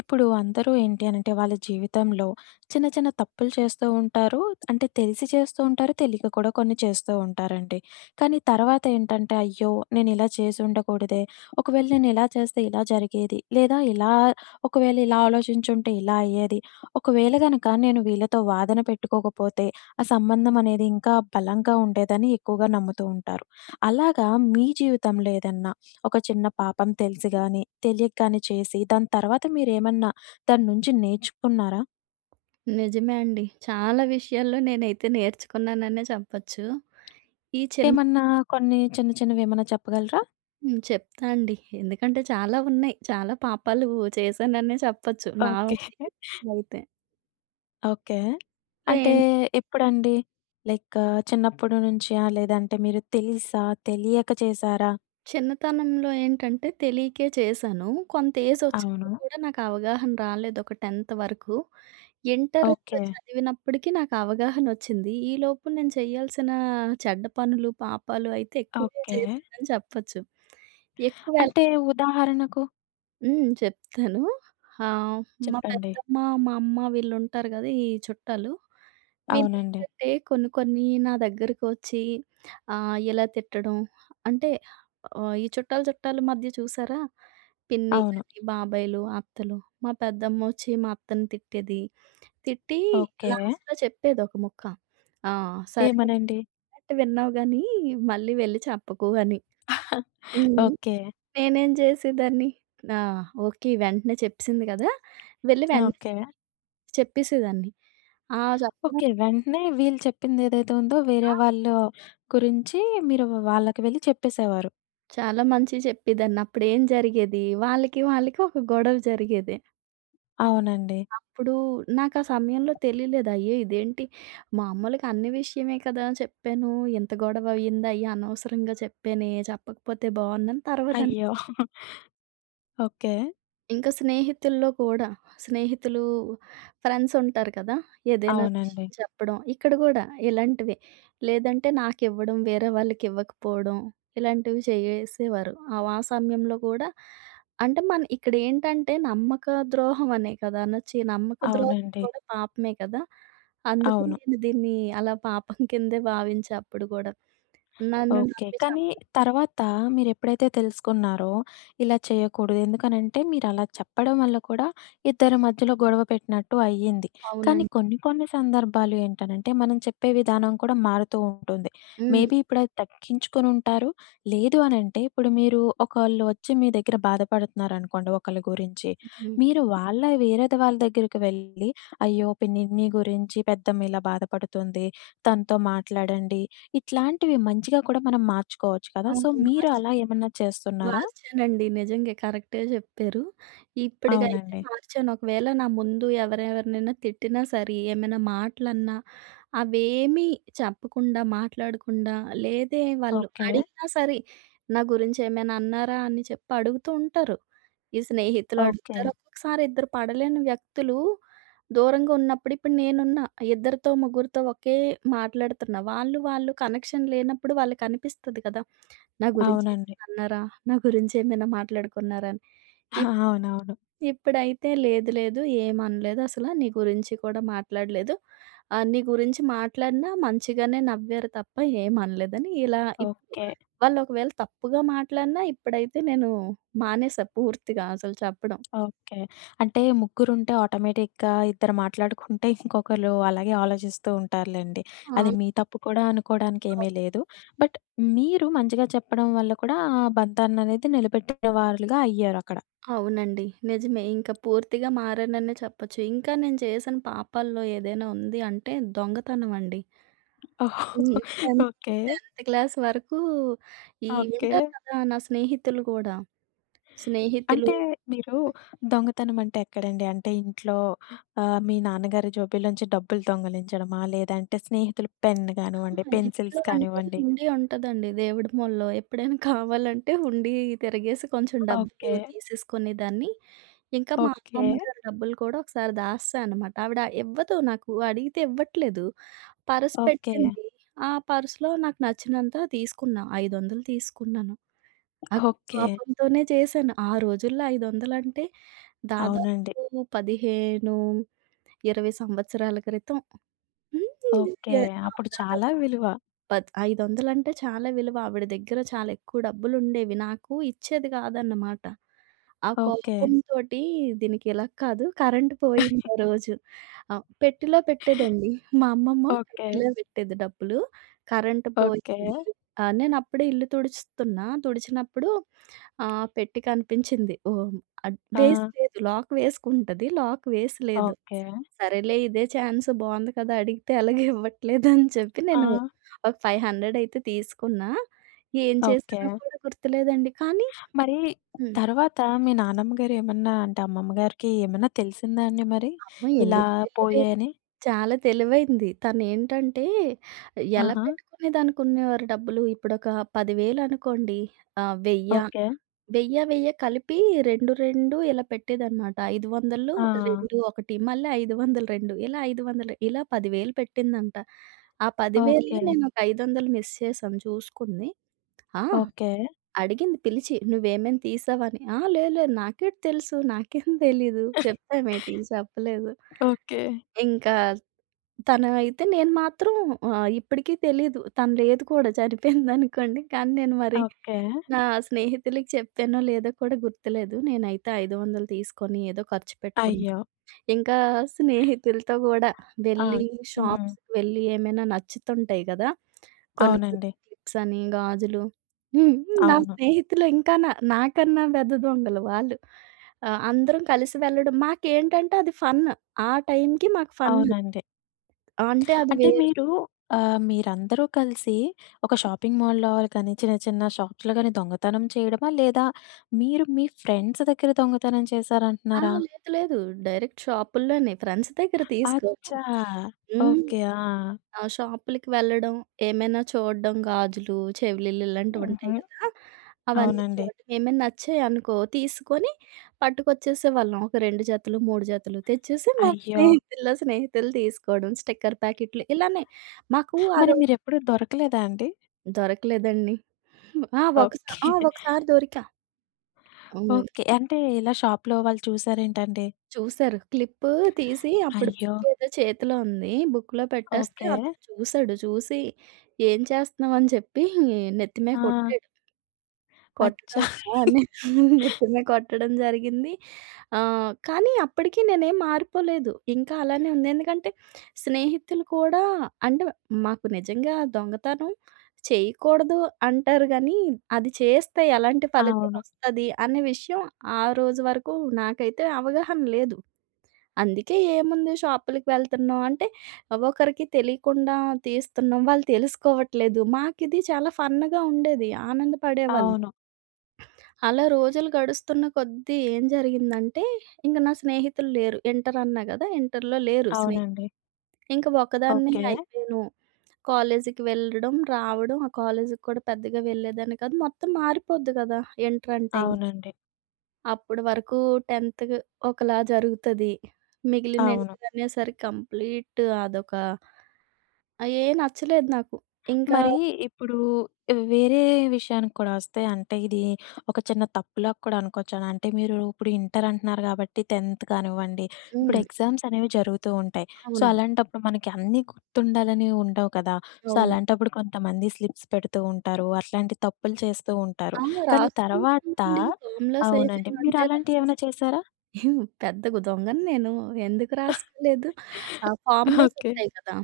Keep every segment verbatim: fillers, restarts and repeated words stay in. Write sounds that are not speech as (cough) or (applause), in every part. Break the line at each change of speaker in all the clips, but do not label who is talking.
ఇప్పుడు అందరూ ఏంటి అనంటే వాళ్ళ జీవితంలో చిన్న చిన్న తప్పులు చేస్తూ ఉంటారు. అంటే తెలిసి చేస్తూ ఉంటారు. తెలియక కూడా కొన్ని చేస్తూ ఉంటారండి. కానీ తర్వాత ఏంటంటే అయ్యో, నేనిలా చేసుండకూడదే! ఒకవేళ నేనిలా చేస్తే ఇలా జరిగేది. లేదా ఇలా ఒకవేళ ఇలా ఆలోచించుంటే ఇలా అయ్యేది. ఒకవేళ గనక నేను వీళ్ళతో వాదన పెట్టుకోకపోతే ఆ సంబంధం అనేది ఇంకా బలంగా ఉండేదని ఎక్కువగా నమ్ముతూ ఉంటారు. అలాగా మీ జీవితంలో ఏదన్నా ఒక చిన్న పాపం తెలిసి గాని, తెలియక గాని చేసి, దాని తర్వాత మీరేమన్నా దాని నుంచి నేర్చుకున్నారా?
నిజమే అండి. చాలా విషయాల్లో నేనైతే నేర్చుకున్నాననే చెప్పొచ్చు. ఈ చిన్న
ఏమన్నా కొన్ని చిన్న చిన్నవేమన్నా చెప్పగలరా?
హ్మ్. చెప్తా అండి. ఎందుకంటే చాలా ఉన్నాయి. చాలా పాపాలు చేశాననే చెప్పొచ్చు. నా
ఓకే.
జీవితంలో అయితే.
ఓకే.
ఇట్లా
అంటే
ఏం
ఎప్పుడండి? లైక్ చిన్నప్పుడు నుంచా? లేదంటే మీరు తెలిసా? తెలియక చేసారా?
చిన్నతనంలో ఏంటంటే తెలియకే చేశాను. కొంత ఏజొచ్చాక
అవును.
కూడా నాకు అవగాహన రాలేదు. ఒక 10థ్ వరకు. Inter
okay.
చదివినప్పటికి నాకు అవగాహనొచ్చింది. ఈలోపు నేను చేయాల్సిన చెడ్డ పనులు, పాపాలు అయితే ఎక్కువే
ఓకే.
చేశానని చెప్పొచ్చు. ఎక్కువ
అంటే ఉదాహరణకు
హ్మ్. చెప్తాను. ఆహ్, మా
చెప్పండి.
పెద్దమ్మ, మా అమ్మ వీళ్ళుంటారు గదా! ఈ చుట్టాలు.
అవునండి.
వీళ్ళేంటంటే కొన్ని కొన్ని నా దగ్గరకొచ్చి ఆహ్, ఇలా తిట్టడం అంటే, ఆహ్, ఈ చుట్టాలు చుట్టాల మధ్య చూసారా? పిన్ని
అవును.
గాని, బాబాయిలు, అత్తలు. మా పెద్దమ్మొచ్చి మా అత్తని తిట్టేది. తిట్టి
ఓకే.
లాస్ట్‌లో చెప్పేది ఒక ముక్క. ఆ! సరే,
ఏమనండి?
చెప్పినట్టు విన్నావు గానీ మళ్ళీ వెళ్లి చెప్పకు అని. హ్మ్.
ఓకే.
నేనేం జేసేదాన్ని? ఆ! ఓకే. వెంటనే చెప్పేసింది కదా! వెళ్ళి వెంటనే
ఓకే.
చెప్పేసేదాన్ని. ఆ! చెప్పడం
ఓకే. వెంటనే వీళ్ళు చెప్పింది ఏదైతే ఉందో వేరే
ఆ!
వాళ్ళ గురించి మీరు వాళ్ళకి వెళ్లి చెప్పేసేవారు.
చాలా మంచిగా చెప్పేదాన్ని. అప్పుడేం జరిగేది, వాళ్ళకి వాళ్ళకి ఒక గొడవ జరిగేది.
అవునండి.
అప్పుడు నాకు ఆ సమయంలో తెలియలేదు. అయ్యో! ఇదేంటి, మామూలుగా అన్ని విషయమే కదా చెప్పాను. ఇంత గొడవ అయింది. అయ్యో! అనవసరంగా చెప్పానే, చెప్పకపోతే బావుండని తర్వాత
అయ్యో! ఓకే.
ఇంకా స్నేహితుల్లో కూడా. స్నేహితులు, ఫ్రెండ్స్ ఉంటారు కదా! ఏదైనా విషయం
అవునండి.
చెప్పడం. ఇక్కడ గూడా ఇలాంటివే. లేదంటే నాకివ్వడం, వేరే వాళ్ళకివ్వకపోవడం ఇలాంటివి చేసేవారు. ఆ ఆ సమయంలో కూడా అంటే మన ఇక్కడేంటంటే నమ్మక ద్రోహం అనే కదా అనొచ్చు. ఈ నమ్మక ద్రోహం
అవునండి.
కూడా పాపమే కదా! అందుకు
అవును.
నేను దీన్ని అలా పాపం కిందే భావించా అప్పుడు గూడా. నన్ను
ఓకే.
నమ్మి
కానీ
చెప్పడం.
తర్వాత మీరెప్పుడైతే తెలుసుకున్నారో, ఇలా చేయకూడదు. ఎందుకనంటే, మీరలా చెప్పడం వల్ల కూడా ఇద్దరి మధ్యలో గొడవ పెట్టినట్టు అయ్యింది. కానీ
అవునండి.
కొన్ని కొన్ని సందర్భాలు ఏంటనంటే, మనం చెప్పే విధానం కూడా మారుతూ ఉంటుంది.
హ్మ్.
మేబీ ఇప్పుడది తగ్గించుకొనుంటారు. లేదు అనంటే, ఇప్పుడు మీరు ఒకళ్ళు వచ్చి మీ దగ్గర బాధపడుతున్నారనుకోండి ఒకళ్ళ గురించి,
హ్మ్.
మీరు వాళ్ళ వేరేది వాళ్ళ దగ్గరికి వెళ్ళి, "అయ్యో! పిన్ని నీ గురించి పెద్దమ్మ ఇలా బాధపడుతుంది. తనతో మాట్లాడండి. ఇట్లాంటివి మంచిగా కూడా మనం మార్చుకోవచ్చు కదా!" సో,
అవును.
మీరు
మార్చ్
అలా ఏమన్నా చేస్తున్నారా?
మార్చానండి. నిజంగే కరెక్టే జెప్పారు. ఇప్పటికైతే
అవునండి.
మార్చాను. ఒకవేళ నా ముందు ఎవరెవరినైనా తిట్టినా సరే, ఏమైనా మాటలన్నా అవేమీ చెప్పకుండా, మాట్లాడకుండా, లేదే వాళ్ళు
ఓకే.
అడిగినా సరే, నా గురించి ఏమైనా అన్నారా అని చెప్పి అడుగుతూ ఉంటారు. ఈ స్నేహితులు
ఓకే.
అడుగుతారు. ఒక్కొక్కసారి ఇద్దరు పడలేని వ్యక్తులు దూరంగా ఉన్నప్పుడు ఇప్పుడు నేనున్నా. ఇద్దరితో, ముగ్గురితో ఒకే మాట్లాడుతున్నా. వాళ్ళు, వాళ్ళు కనెక్షన్ లేనప్పుడు వాళ్ళకనిపిస్తది కదా! నా గురించి
అవునండి.
ఏమైనా అన్నారా? నా గురించి ఏమైనా మాట్లాడుకున్నారా అని? ఇప్
అవునవును.
ఇప్పుడైతే లేదు లేదు, ఏమనలేదు అసల. నీ గురించి కూడా మాట్లాడలేదు. ఆహ్, నీ గురించి మాట్లాడినా మంచిగానే నవ్వారు తప్ప ఏమనలేదని ఇలా ఇప్పుడు
ఓకే.
వాళ్ళు ఒకవేళ తప్పుగా మాట్లాడినా ఇప్పుడైతే నేను మానేసా పూర్తిగా అసలు చెప్పడం.
ఓకే. అంటే ముగ్గురుంటే ఆటోమేటిక్‌గా ఇద్దరు మాట్లాడుకుంటే ఇంకొకళ్ళు అలాగే ఆలోచిస్తూ ఉంటారులెండి. అది
ఆ!
మీ తప్పు కూడా అనుకోవడానికి
అవు
ఏమీ లేదు. బట్ మీరు మంచిగా చెప్పడం వల్ల కూడా ఆ బంధాన్ననేది నిలబెట్టిన వారులుగా అయ్యారక్కడ.
అవునండి. నిజమే. ఇంకా పూర్తిగా మారాననే చెప్పొచ్చు. ఇంకా నేను చేసిన పాపాల్లో ఏదైనా ఉంది అంటే దొంగతనం అండి.
ఓహ్!
హ్మ్. 10థ్
ఓకే.
10థ్ క్లాస్ వరకు ఈ
ఓకే.
ఉంటారు కదా! నా స్నేహితులు గూడా. స్నేహితులు
అంటే మీరు దొంగతనం అంటే ఎక్కడండి? అంటే ఇంట్లో ఆహ్, మీ నాన్నగారి జోబీలోంచి డబ్బులు దొంగిలించడమా? లేదంటే స్నేహితులు పెన్
ఆ!
గానివ్వండి,
ఇంట్లో
పెన్సిల్స్
అంటే
కానివ్వండి.
హుండీ ఉంటదండి దేవుడి మొల్లో. ఎప్పుడైనా కావాలంటే హుండీ తిరిగేసి కొంచెం డబ్బులు
ఓకే.
తీసేసుకునేదాన్ని. ఇంకా మా
ఓకే.
అమ్మమ్మ గారి డబ్బులు కూడా ఒకసారి దాస్సా అనమాట. ఆవిడ ఇవ్వదు నాకు. అడిగితే ఇవ్వట్లేదు. Purse
okay.
పెట్టింది. ఆ పర్స్‌లో నాకు నచ్చినంత తీసుకున్నా. ఐదు వందలు తీసుకున్నాను. ఆ
ఓకే.
కోపంతోనే చేశాను. ఆ రోజుల్లో ఐదు వందలు అంటే
అవునండి.
దాదాపు పదిహేను, ఇరవై సంవత్సరాల క్రితం. హ్మ్.
ఓకే.
యాహ్!
అప్పుడు
దాదాపు
చాలా విలువ.
పద్ ఐదు వందలు అంటే చాలా విలువ. ఆవిడ దగ్గర చాలా ఎక్కువ డబ్బులుండేవి. నాకు ఇచ్చేది కాదన్నమాట. ఆ
ఓకే.
కోపంతోటి దీనికి ఇలా కాదు, కరెంట్ పోయింది ఆ రోజు. ఆహ్, పెట్టెలో పెట్టేదండి. మా అమ్మమ్మ
ఓకే.
పెట్టెలో పెట్టేది డబ్బులు. Current
okay.
పోయింది. ఆహ్, నేనప్పుడే ఇల్లు తుడుస్తున్నా. తుడిచినప్పుడు ఆహ్, పెట్టె కనిపించింది. ఓహ్! అద్
ఆ!
వేసి లేదు. లాక్ వేసుకుంటది. లాక్ వేసి లేదు.
ఓకే.
సరేలే ఇదే ఛాన్స్ బావుంది కదా! అడిగితే ఎలాగో ఇవ్వట్లేదని చెప్పి
ఆ!
నేను ఒక ఐదు వందలు అయితే తీసుకున్నా. ఏం
ఓకే.
చేశానో కూడా గుర్తులేదండి. కానీ
మరి
హ్మ్.
తర్వాత మీ నానమ్మ గారు ఏమన్నా అంటే అమ్మమ్మ గారికి ఏమన్నా తెలిసిందా అండి మరి?
అమ్మ
ఇలా
ఎందుకు తెలియలేదు?
పోయాయని?
చాలా తెలివైంది. తనేంటంటే, ఎలా
ఆహా!
పెట్టుకునేదానికునేవారు డబ్బులు. ఇప్పుడొక పదివేలు అనుకోండి. ఆహ్, వెయ్యి
ఓకే.
వెయ్యి, వెయ్యి కలిపి రెండు, రెండు ఇలా పెట్టేదనమాట. ఐదు వందలు
ఆ!
రెండు, ఒకటి మళ్ళీ ఐదు వందలు, రెండు ఇలా ఐదు వందలు ఇలా పదివేలు పెట్టిందంట. ఆ
ఓకే.
10,000లో నేనొక ఐదు వందలు మిస్ చేశాను చూసుకుంది. ఆ!
ఓకే.
అడిగింది పిలిచి, "నువ్వేమైనా తీసావని?" "ఆ! లే లే, నాకేటి తెలుసు. నాకేం తెలీదు. చెప్తామేటి చెప్పలేదు."
ఓకే.
ఇంకా తను అయితే నేను మాత్రం, ఆహ్, ఇప్పటికి తెలీదు. తను లేదు కూడా, చనిపోయిందనుకోండి. కానీ నేను మరి
ఓకే.
నా స్నేహితులకి చెప్పానో లేదో కూడా గుర్తులేదు. నేనైతే ఐదు వందలు తీసుకొని ఏదో ఖర్చు పెట్టుకున్నా.
అయ్యో!
ఇంకా స్నేహితులతో గూడా
ఆ!
వెళ్ళి
హ్మ్.
షాప్స్‌కి వెళ్ళి ఏమైనా నచ్చుతుంటాయి గదా! కొన్ని కొన్ని
అవునండి.
క్లిప్స్ అని, గాజులు. హ్మ్. నా
అవును.
స్నేహితులు ఇంకా నా నాకన్నా పెద్ద దొంగలు వాళ్ళు. ఆహ్, అందరం కలిసి వెళ్ళడం, మాకేంటంటే అది ఫన్. ఆ టైంకి మాకు ఫన్.
అవునండి.
అంటే అది వే
అంటే మీరు ఆహ్, మీరందరూ కలిసి ఒక షాపింగ్ మాల్‌లో గాని, చిన్న చిన్న షాప్స్‌లో గాని దొంగతనం చేయడమా? లేదా మీరు మీ ఫ్రెండ్స్ దగ్గర దొంగతనం
ఆ!
చేశారంటున్నారా?
లేదు లేదు. డైరెక్ట్ షాపుల్లోనే, ఫ్రెండ్స్ దగ్గర తీసుకోము.
అచ్చా!
హ్మ్.
ఓకే. ఆ!
ఆ! షాపులకి వెళ్ళడం, ఏమైనా చూడడం, గాజులు, చెవిలీలు ఇలాంటివుంటాయి
హుహు.
గదా! అవన్నీ
అవునండి.
చూడడం, ఏమైనా నచ్చాయనుకో తీసుకొని పట్టుకొచ్చేసేవాళ్ళం. ఒక రెండు జతలు, మూడు జతలు తెచ్చేసి మా
అయ్యో!
స్నేహితుల్లో స్నేహితులు తీసుకోవడం. స్టిక్కర్ ప్యాకెట్లు ఇలానే. మాకు ఆ
మరి
రోజు
మీరెప్పుడు దొరకలేదా అండి?
దొరకలేదండి. ఆ! ఒకసా ఆ!
ఓకే.
ఒకసారి దొరికా. హ్మ్.
ఓకే. అంటే ఇలా షాప్‌లో వాళ్ళు చూసారేంటండి?
చూసారు. క్లిప్పు తీసి అప్పుడు
అయ్యో!
బుక్కేదో చేతిలో ఉంది. బుక్‌లో పెట్టేస్తే
ఓకే.
అతను చూసాడు. చూసి, "ఏం చేస్తున్నావని?" చెప్పి నెత్తి మీద
ఆ!
కొట్టాడు. కొట్టడం
అచ్చా!
ఆ! (laughs) నెత్తి మీద కొట్టడం జరిగింది. ఆహ్, కానీ అప్పటికి నేనేం మారిపోలేదు. ఇంకా అలానే ఉంది. ఎందుకంటే స్నేహితులు కూడా అంటే, మాకు నిజంగా దొంగతనం చేయకూడదు అంటారు గానీ, అది చేస్తే ఎలాంటి ఫలితం
అవును.
వస్తది అనే విషయం ఆ రోజు వరకు నాకైతే అవగాహన లేదు. అందుకే ఏముంది, షాపులకి వెళ్తున్నాం అంటే ఒకరికి తెలియకుండా తీస్తున్నాం. వాళ్ళు తెలుసుకోవట్లేదు. మాకిది చాలా ఫన్‌గా ఉండేది. ఆనందపడేవాళ్ళం.
అవును.
అలా రోజులు గడుస్తున్న కొద్దీ ఏం జరిగిందంటే, ఇంక నా స్నేహితులు లేరు. ఇంటర్ అన్నా గదా! ఇంటర్‌లో లేరు స్నేహితులు.
అవునండి.
ఇంక ఒకదాన్నే
ఓకే.
అయిపోయాను. కాలేజీకి వెళ్ళడం, రావడం, ఆ కాలేజీకి కూడా పెద్దగా వెళ్ళేదాన్ని కాదు. మొత్తం మారిపోద్ది గదా! ఇంటర్ అంటే ఇంక.
అవునండి.
అప్పుడు వరకు 10థ్ ఒకలా జరుగుతది. మిగిలిన
అవును.
ఇంటరనేసరికి కంప్లీట్ అదొక, ఆహ్, ఏ నచ్చలేదు నాకు. ఇంకా
మరి ఇప్పుడు వేరే విషయానికి కూడా వస్తే అంటే ఇది ఒక చిన్న తప్పులా కూడా అనుకోవచ్చాను. అంటే మీరు ఇప్పుడు ఇంటర్ అంటున్నారు కాబట్టి 10థ్ కానివ్వండి, ఇప్పుడు
హ్మ్.
ఎగ్జామ్స్ అనేవి జరుగుతూ ఉంటాయి. సో,
అవును.
అలాంటప్పుడు మనకి అన్నీ గుర్తుండాలని ఉండవు కదా! సో,
అవును.
అలాంటప్పుడు కొంతమంది స్లిప్స్ పెడుతూ ఉంటారు. అట్లాంటి తప్పులు చేస్తూ ఉంటారు.
ఆ!
కానీ తర్వాత
రాసుకుంటానండి. ఫార్ములాస్
అవునండి. మీరు
ఏమేమంటే
అలాంటివి
రాసేస్
ఏమైనా చేశారా?
(laughs) పెద్దగా దొంగను నేను. ఎందుకు రాసుకోలేదు. ఆ ఫార్ములాస్
ఓకే.
ఉంటాయి కదా!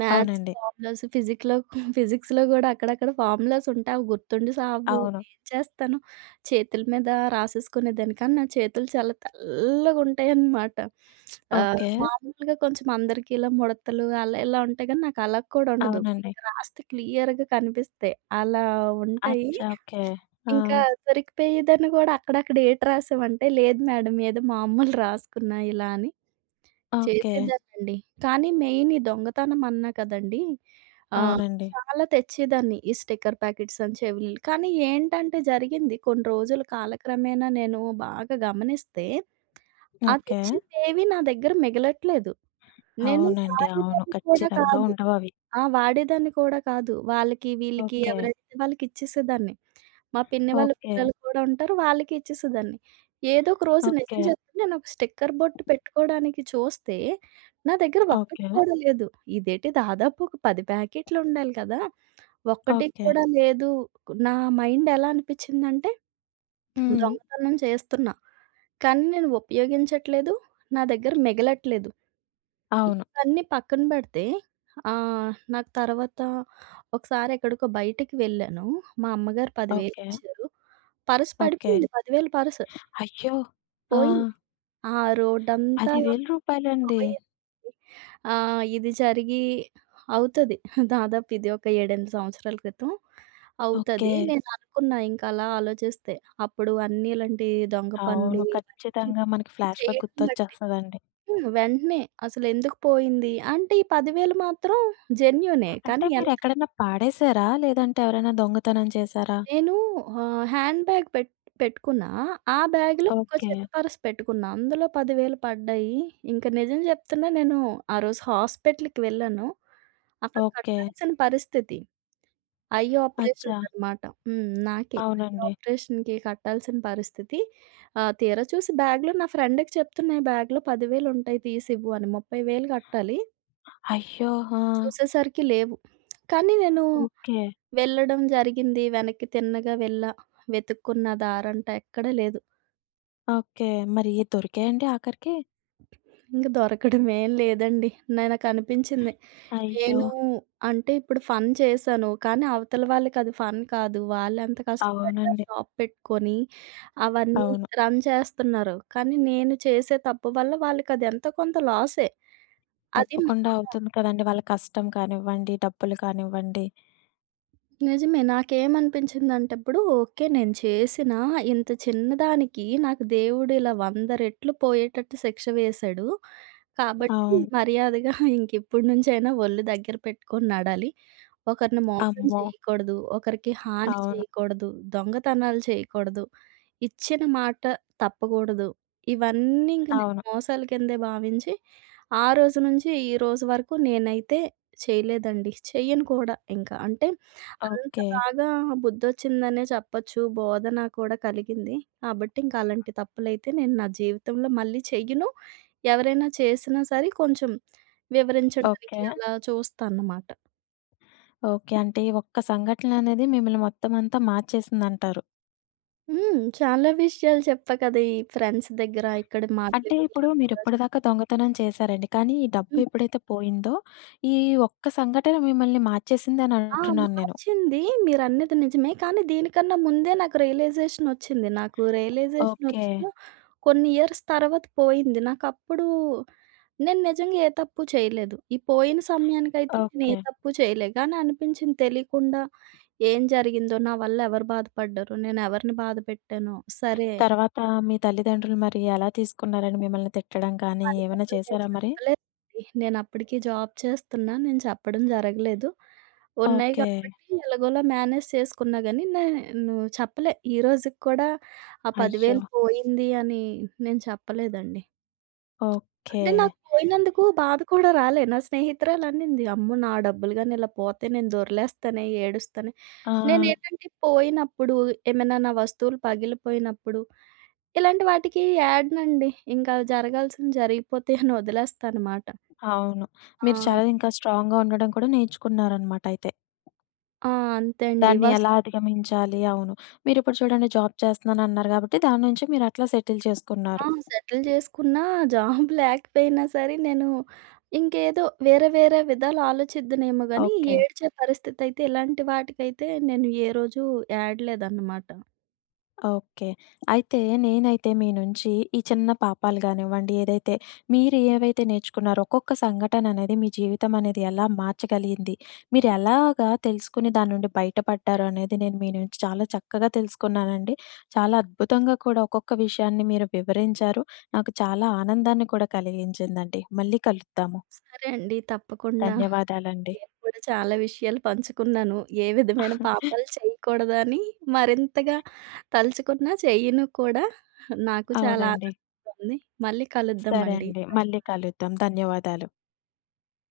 మ్యాథ్స్
అవునండి.
ఫార్ములాస్ ఫిజిక్‌లో, ఫిజిక్స్‌లో గూడా అక్కడక్కడ ఫార్ములాస్ ఉంటాయి. అవి గుర్తుండి సావు.
అవును.
ఏం చేస్తాను? చేతుల మీద రాసేసుకునేదాన్ని. కానీ నా చేతులు చాలా తెల్లగుంటాయనమాట. ఆహ్,
ఓకే.
మామూలుగా కొంచెం అందరికీ ఇలా ముడతలు అలా ఇలా ఉంటాయి గానీ, నాకు అలా కూడా ఉండదు.
అవునండి.
ఇంక రాస్తే క్లియర్‌గా కనిపిస్తాయి. అలా ఉంటాయి.
అచ్చా! ఓకే. ఆ!
ఇంకా దొరికిపోయేదాన్ని గూడా. అక్కడక్కడ ఏటి రాసావంటే, లేదు మేడం ఏదో మామూలు రాసుకున్నా ఇలా అని
ఓకే.
చేసేదాన్నండి. కానీ మెయిన్ ఈ దొంగతనం అన్నా కదండీ! ఆహ్,
అవునండి.
చాలా తెచ్చేదాన్ని. ఈ స్టిక్కర్ ప్యాకెట్స్ అని, చెవిలీలు. కానీ ఏంటంటే జరిగింది, కొన్ని రోజులు కాలక్రమేణా నేను బాగా గమనిస్తే, ఆ
ఓకే.
తెచ్చినవేవి నా దగ్గర మిగలట్లేదు. నేను
అవునండి. అవును.
వాడేదాన్ని కూడా
ఖచ్చితంగా
కాదు.
ఉండవవి.
ఆ! వాడేదాన్ని కూడా కాదు. వాళ్ళకి, వీళ్ళకి, హ్మ్.
ఓకే.
ఎవరైతే వాళ్ళకిచ్చేసేదాన్ని. మా పిన్ని వాళ్ళ
ఓకే.
పిల్లలు కూడా ఉంటారు. వాళ్ళకి ఇచ్చేసేదాన్ని. ఏదో ఒక రోజు నిజం
ఓకే.
చెప్తే నేనొక స్టిక్కర్ బొట్టు పెట్టుకోవడానికి చూస్తే, నా దగ్గర ఒక్కటి
ఓకే.
కూడా లేదు. ఇదేంటి దాదాపు ఒక పది ప్యాకెట్లుండాలి కదా! ఒక్కటి
ఓకే.
కూడా లేదు. నా మైండ్ ఎలా అనిపిచ్చిందంటే,
హ్మ్.
దొంగతనం చేస్తున్నా. కానీ నేను ఉపయోగించట్లేదు. నా దగ్గర మిగలట్లేదు.
అవును.
ఇవన్నీ పక్కన పెడితే, ఆహ్, నాకు తర్వాత ఒకసారి ఎక్కడికో బయటికి వెళ్ళాను. మా అమ్మగారు పదివేలు
ఓకే.
ఇచ్చారు. Purse
okay.
పడిపోయింది. పదివేలు పర్స్
అయ్యో! ఆ!
పోయింది. ఆ
రూ.
రోడ్డంతా
పది వేలు
పోయింది. ఆహ్, ఇది జరిగి అవుతది. దాదాపు ఇది ఒక ఏడు, ఎనిమిది సంవత్సరాల క్రితం అవుతది.
ఓకే.
నేను అనుకున్నా ఇంక అలా ఆలోచిస్తే. అప్పుడు అన్ని ఇలాంటి దొంగ పనులు
అవును.
ఇవన్నీ
ఖచ్చితంగా మనకి ఫ్లాష్‌బ్యాక్
చేయడం బట్టి,
గుర్తొచ్చేస్తదండి.
హ్మ్. వెంటనే అసలెందుకు పోయింది? అంటే ఈ పదివేలు మాత్రం జెన్యూనే.
అంటే
కానీ ఎంత
మీరెక్కడన్నా పాడేసారా? లేదంటే ఎవరైనా దొంగతనం చేశారా?
నేను ఆహ్, హ్యాండ్ బ్యాగ్ పెట్ పెట్టుకున్నా. ఆ బ్యాగ్‌లో ఇంకో
ఓకే.
చిన్న పర్స్ పెట్టుకున్నా. అందులో పదివేలు పడ్డాయి. ఇంక నిజం చెప్తున్నా, నేను ఆ రోజు హాస్పిటల్‌కి వెళ్ళాను. అక్కడ
ఓకే.
కట్టాల్సిన పరిస్థితి. ఐ
అచ్చా!
ఆపరేషన్‌కనమాట. హ్మ్. నాకే. ఐ
అవునండి.
ఆపరేషన్‌కి కట్టాల్సిన పరిస్థితి. ఆహ్, తీరా చూసి బ్యాగ్‌లో నా ఫ్రెండ్‌కి చెప్తున్నా, "ఈ బ్యాగ్‌లో పదివేలు ఉంటాయి తీసివ్వు" అని. ముప్పైవేలు కట్టాలి.
అయ్యో! ఆ!
చూసేసరికి లేవు. కానీ నేను
ఓకే.
వెళ్ళడం జరిగింది. వెనక్కి తిన్నగా వెళ్ళా. వెతుక్కున్న దారంట ఎక్కడ లేదు.
ఓకే. మరి దొరికాయండి ఆఖరికి?
ఇంక దొరకడమేం లేదండి. నాకనిపించింది,
అయ్యో!
నేను అంటే ఇప్పుడు ఫన్ చేశాను. కానీ అవతల వాళ్ళకది ఫన్ కాదు. వాళ్ళెంత కష్టపడి ఆ
అవునండి.
షాప్ పెట్టుకొని అవన్నీ
అవును.
రన్ చేస్తున్నారు. కానీ నేను చేసే తప్పు వల్ల వాళ్ళకదెంతో కొంత లాసే. అది మ
తప్పకుండా
ఆ!
అవుతుంది కదండీ. వాళ్ళ కష్టం కానివ్వండి, డబ్బులు కానివ్వండి.
నిజమే. నాకేమనిపించిందంటే ఇప్పుడు ఓకే. నేను చేసిన ఇంత చిన్నదానికి నాకు దేవుడు ఇలా వంద రెట్లు పోయేటట్టు శిక్ష వేశాడు. కాబట్టి
అవును.
మర్యాదగా (laughs) ఇంకిప్పటి నుంచైనా ఒళ్ళు దగ్గర పెట్టుకొని నడాలి. ఒకరిని మోసం
అమ్మో!
చేయకూడదు. ఒకరికి హాని
అవును.
చేయకూడదు. దొంగతనాలు చేయకూడదు. ఇచ్చిన మాట తప్పకూడదు. ఇవన్నీ ఇంక నేను
అవును.
మోసాల కిందే భావించి ఆ రోజు నుంచి ఈ రోజు వరకు నేనైతే చేయలేదండి. చెయ్యను కూడా ఇంకా. అంటే అంత
ఓకే.
బాగా బుద్ధొచ్చిందనే చెప్పొచ్చు. బోధన కూడా కలిగింది. కాబట్టి ఇంక అలాంటి తప్పులైతే నేను నా జీవితంలో మళ్ళీ చెయ్యను. ఎవరైనా చేసినా సరే కొంచెం వివరించడానికి
ఓకే.
అలా చూస్తానన్నమాట.
ఓకే. అంటే ఈ ఒక్క సంఘటన అనేది మిమ్మల్ని మొత్తం అంతా మార్చేసిందంటారు.
హ్మ్. చాలా విషయాలు చెప్పా కదా! ఈ ఫ్రెండ్స్ దగ్గర ఇక్కడ మాటలు
అంటే
విని
ఇప్పుడు
అక్కడ,
మీరిప్పటిదాకా దొంగతనం చేశారండి. కానీ ఈ డబ్బు ఎప్పుడైతే పోయిందో, ఈ ఒక్క సంఘటన మిమ్మల్ని మార్చేసిందని
ఆ!
అంటున్నాను నేను.
మార్చింది. మీరన్నది నిజమే. కానీ దీనికన్నా ముందే నాకు రియలైజేషనొచ్చింది. నాకు
ఓకే.
రియలైజేషనొచ్చిన కొన్ని ఇయర్స్ తర్వాత పోయింది. నాకప్పుడు నేను నిజంగా ఏ తప్పు చేయలేదు. ఈ పోయిన సమయానికైతే నేను ఏ
ఓకే.
తప్పు చేయలే. కానీ అనిపించింది తెలియకుండా ఏం జరిగిందో, నా వల్ల ఎవరు బాధపడ్డారో, నేను ఎవరిని బాధ పెట్టానో. సరే,
తర్వాత మీ తల్లిదండ్రులు మరి ఎలా తీసుకున్నారండి? మిమ్మల్ని తిట్టడం కానీ, ఏమైనా
వాళ్ళకసలు నేను
చేశారా మరి?
చెప్పలేదండి. నేనప్పటికి జాబ్ చేస్తున్నా. నేను చెప్పడం జరగలేదు. ఉన్నాయి
ఓకే.
కాబట్టి ఎలాగోలా మేనేజ్ చేసుకున్నా గానీ, నేను చెప్పలే. ఈ రోజుకి కూడా ఆ
అయ్యో!
పదివేలు పోయింది అని నేను చెప్పలేదండి.
ఓకే.
అంటే నాకు పోయినందుకు బాధ కూడా రాలే. నా స్నేహితురాలనింది, "అమ్మో! నా డబ్బులు గాని ఇలా పోతే నేను దొర్లేస్తానే, ఏడుస్తానే."
ఆ!
నేనేంటంటే పోయినప్పుడు, ఏమైనా నా వస్తువులు పగిలిపోయినప్పుడు ఇలాంటి వాటికి యాడనండి. ఇంకా జరగాల్సింది జరిగిపోతే అని వదిలేస్తానమాట.
అవును.
ఆ!
మీరు చాలా ఇంకా స్ట్రాంగ్‌గా ఉండడం కూడా నేర్చుకున్నారనమాట అయితే.
ఆ! అంతే అండి.
దాన్ని
వస్
ఎలా అధిగమించాలి అవును. మీరిప్పుడు చూడండి జాబ్ చేస్తున్నానన్నారు కాబట్టి, దాని నుంచి మీరట్లా సెటిల్
ఆ!
చేసుకున్నారు.
సెటిల్ చేసుకున్నా, జాబ్ లేకపోయినా సరే నేను ఇంకేదో వేరే వేరే విధాలు ఆలోచిద్దునేమో గానీ,
ఓకే.
ఏడ్చే పరిస్థితయితే ఇలాంటి వాటికైతే నేను ఏ రోజు యాడలేదన్నమాట.
ఓకే. అయితే నేనైతే మీ నుంచి ఈ చిన్న పాపాలు గానివ్వండి, ఏదైతే మీరు ఏవైతే నేర్చుకున్నారో ఒక్కొక్క సంఘటన అనేది మీ జీవితం అనేది ఎలా మార్చగలిగింది? మీరు ఎలాగా తెలుసుకుని దాని నుండి బయటపడ్డారు అనేది నేను మీ నుంచి చాలా చక్కగా తెలుసుకున్నానండి. చాలా అద్భుతంగా కూడా ఒక్కొక్క విషయాన్ని మీరు వివరించారు. నాకు చాలా ఆనందాన్ని కూడా కలిగించిందండి. మళ్ళీ కలుద్దాము.
సరే అండి. తప్పకుండా.
ధన్యవాదాలండి.
నేను కూడా చాలా విషయాలు పంచుకున్నాను. ఏ విధమైన పాపాలు
(laughs)
చేయకూడదని మరింతగా తలుచుకున్నా చేయను కూడా. నాకు చాలా
అవునండి.
ఆనందంగా ఉంది. మళ్ళీ
సరే
కలుద్దామండి.
అండి. మళ్ళీ కలుద్దాం. ధన్యవాదాలు.